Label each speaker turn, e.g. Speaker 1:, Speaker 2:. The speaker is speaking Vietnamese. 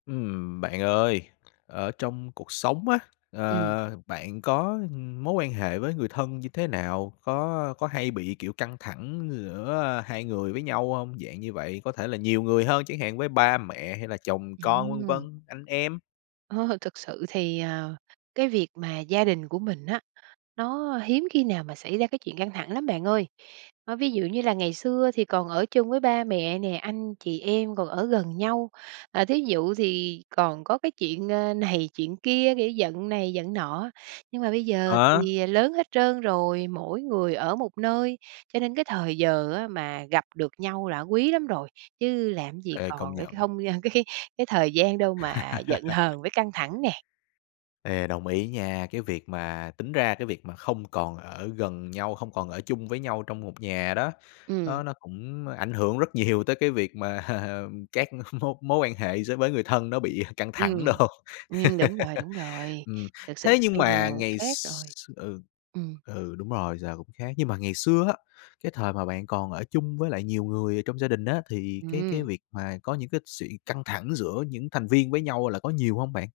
Speaker 1: Ừm, bạn ơi, ở trong cuộc sống á,
Speaker 2: Ừm.
Speaker 1: ờ, bạn có, ừm, mối quan hệ với người thân như thế nào? Có có hay bị, kiểu, căng thẳng giữa, ờ, hai người với nhau hông? Dạng như vậy, có thể là nhiều người hơn chẳng hạn, với ba mẹ hay là chồng con,
Speaker 2: Ừm.
Speaker 1: vân vân, anh em.
Speaker 2: Ờ, thực sự thì, ờ, cái việc mà gia đình của mình á, nó hiếm khi nào mà xảy ra cái chuyện căng thẳng lắm bạn ơi. Ơ, ví dụ như là ngày xưa thì còn ở chung với ba mẹ nè, anh chị em còn ở gần nhau, à, thí dụ thì còn có cái chuyện, ơ, này chuyện kia, kiểu, giận này giận nọ, nhưng mà bây giờ
Speaker 1: À.
Speaker 2: thì lớn hết trơn rồi, mỗi người ở một nơi, cho nên cái thời giờ á mà gặp được nhau là quý lắm rồi. Chứ làm cái gì
Speaker 1: Ê, công
Speaker 2: còn ở
Speaker 1: nhận.
Speaker 2: không, a, cái cái thời gian đâu mà giận hờn với căng thẳng nè.
Speaker 1: Ê, đồng ý nha, cái việc mà tính ra cái việc mà không còn ở gần nhau, không còn ở chung với nhau trong một nhà đó,
Speaker 2: Ừm.
Speaker 1: nó nó cũng ảnh hưởng rất nhiều tới cái việc mà các mối mối quan hệ giữa với người thân nó bị căng thẳng đồ.
Speaker 2: Ừm, ừm, đúng rồi, đúng rồi.
Speaker 1: Ừm,
Speaker 2: Thực sự
Speaker 1: thế nhưng
Speaker 2: bây
Speaker 1: mà
Speaker 2: giờ
Speaker 1: ngày
Speaker 2: khác
Speaker 1: x
Speaker 2: rồi.
Speaker 1: ừ,
Speaker 2: Ừm.
Speaker 1: ừ, đúng rồi, giờ cũng khác, nhưng mà ngày xưa á, cái thời mà bạn còn ở chung với lại nhiều người ở trong gia đình á, thì cái cái
Speaker 2: Ừm.
Speaker 1: việc mà có những cái sự căng thẳng giữa những thành viên với nhau là có nhiều hông bạn?